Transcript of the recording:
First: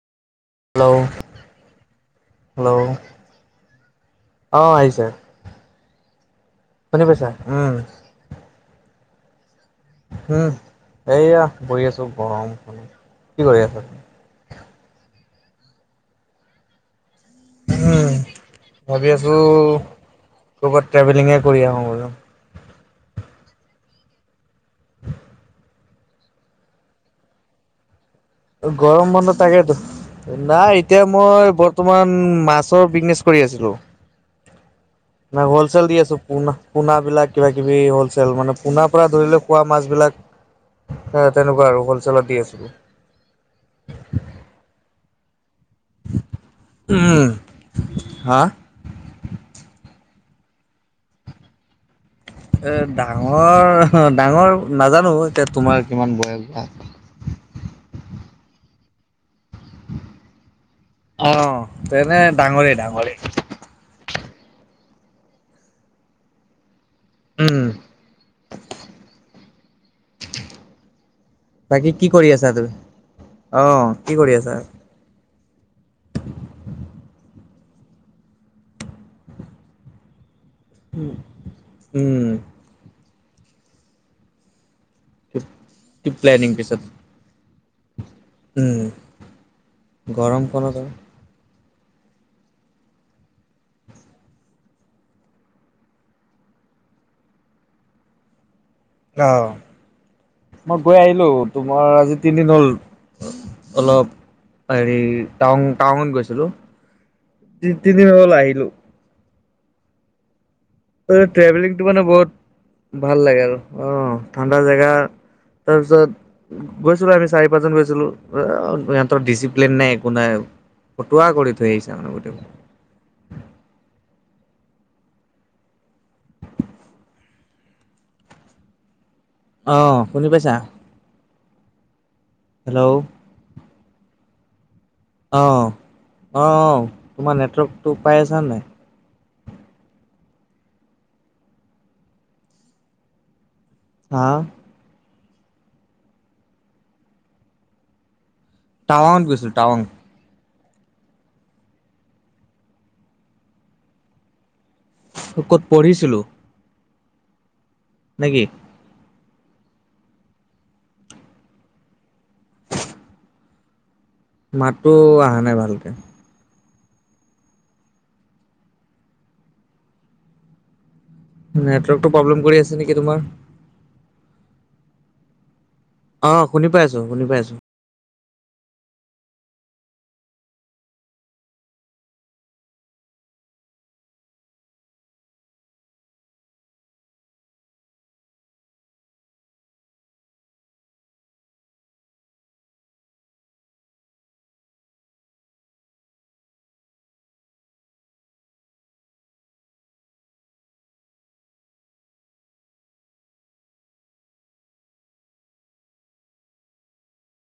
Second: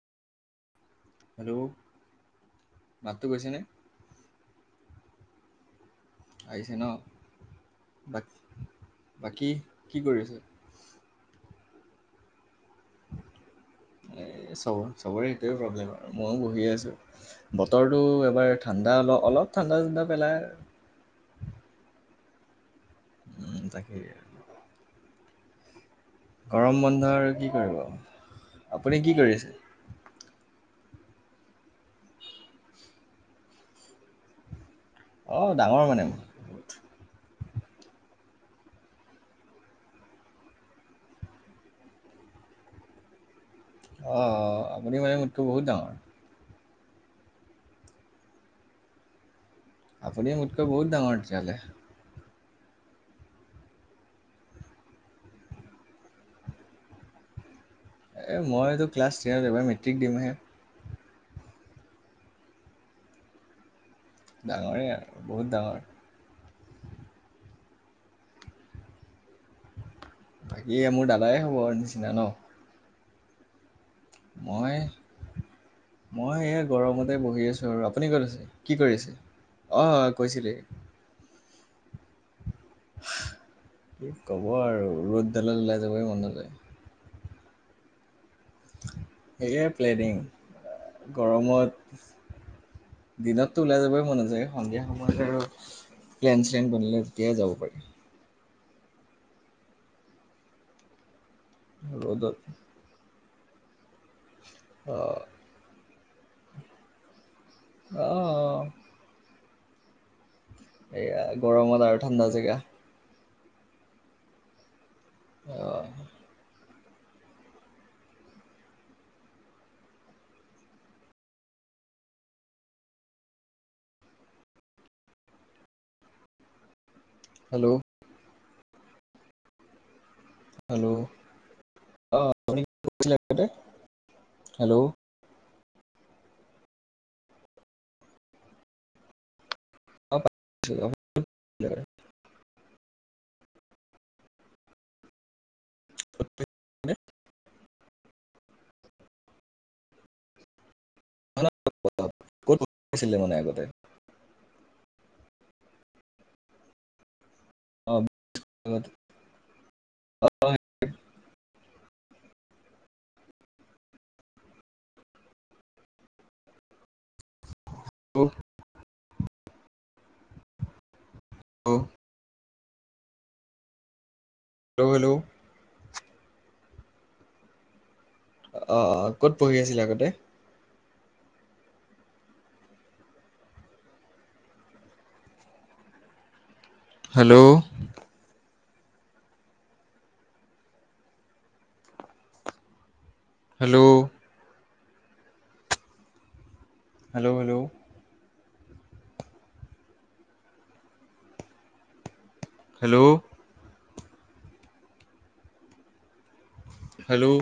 Hello, hello, hello মাতটো গৈছেনে? অ, আহিছে। শুনি পাইছা উম, বা বাকী কি কৰি আছা? উম এইয়া বহি আছো, গৰম কি কৰি আছা? এই চব-চবৰে সেইটোৱে প্ৰব্লেম আৰু ময়ো বহি আছো। বতৰটো এবাৰ ঠাণ্ডা ভাবি আছো অলপ-অলপ ঠাণ্ডা-ঠাণ্ডা পেলাই। কৰ'বাত ট্ৰেভেলিঙে কৰি আহো আৰু। উম, তাকেই। গৰম বন্ধ আৰু কি কৰিব। আপুনি গৰম কি কৰি বন্ধ আছে তাকেতো নাই এতিয়া মই বৰ্তমান মাছৰ বিজনেছ কৰি আছিলো। নাই অঁ ডাঙৰ হলচেল দি মানে আছো মই পোণা- পোনা বিলাক কিবা কিবি হলচেল মানে পোনাৰ পৰা ধৰিলে খোৱা মাছবিলাক হে তেনেকোৱা আৰু হলছেলত দি আছিলে অ আপুনি মানে মোতকে বহুত ডাঙৰ। উম হা আপুনি মোতকৈ বহুত ডাঙৰ তেতিয়াহলে। এ ডাঙৰ-ডাঙৰ নাজানো এতিয়া তোমাৰ কিমান বয়স বা? এই মইতো ক্লাছ টেনত এবাৰ মেট্ৰিক দিমহে। অ, তেনে ডাঙৰে - ডাঙৰে। ডাঙৰেই আৰু বহুত ডাঙৰ। উম, বাকী মোৰ দাদাই হব বাকী কি নিচিনা কৰি ন। আছা তুমি? অ, কি কৰি আছা? মই মই এ গৰমতে বহি আছো আৰু আপুনি ক'ত আছে কি কৰিছে? অ, কৈছিলে উম উম। কি ক'ব আৰু ৰ'দডালত ওলাই যাবই টিপ মন প্লেনিং নযায়। পিছত উম। সেয়াই প্লেনিং গৰমখনত আৰু। গৰমত দিনততো ওলাই যাবই মন নাযায় সন্ধিয়া সময়ত আৰু প্লেন চেলেন বনিলে তেতিয়াই যাব পাৰি অহ মই গৈ আহিলো তোমাৰ আজি ৰ'দত তিনিদিন হ'ল অলপ হেৰি অ', টাউন- টাউনত গৈছিলো। তি তিনিদিন হল অ', আহিলো। এয়া তই গৰমত ট্ৰেভেলিংটো আৰু মানে ঠাণ্ডা জেগা বহুত ভাল লাগে আৰু অ, ঠাণ্ডা জেগা অ', তাৰপিছত গৈছিলো আমি চাৰি পাঁচজন গৈছিলো আ ইহঁতৰ ডিচিপ্লিন নাই একো নাই। ফটুৱা কৰি থৈ আহিছো মানে গোটেই হেল্ল', অ শুনি পাইছা হেল্ল' অ আপুনি কি হেল্ল' কৈছিলে আগতে হেল্ল' অ অ অ তোমাৰ নেটৱৰ্কটো পাই আছা নাই শ্বিলং হা ত [unintelligible] টাৱঙত গৈছো টাৱাং অ কতো আছিলে মানে আগতে ক'ত পঢ়িছিলো অ নে কি কত মাতটো অহা নাই ভালকে অ' নেটৱৰ্কটো প্ৰব্লেম কৰি আছে নেকি তোমাৰ হেল্ল হেল্ল অ শুনি পাইছো শুনি পাইছো। অ অ ক'ত পঢ়ি আছিলা আগতে hello. Hello. Hello hello. Hello. Hello.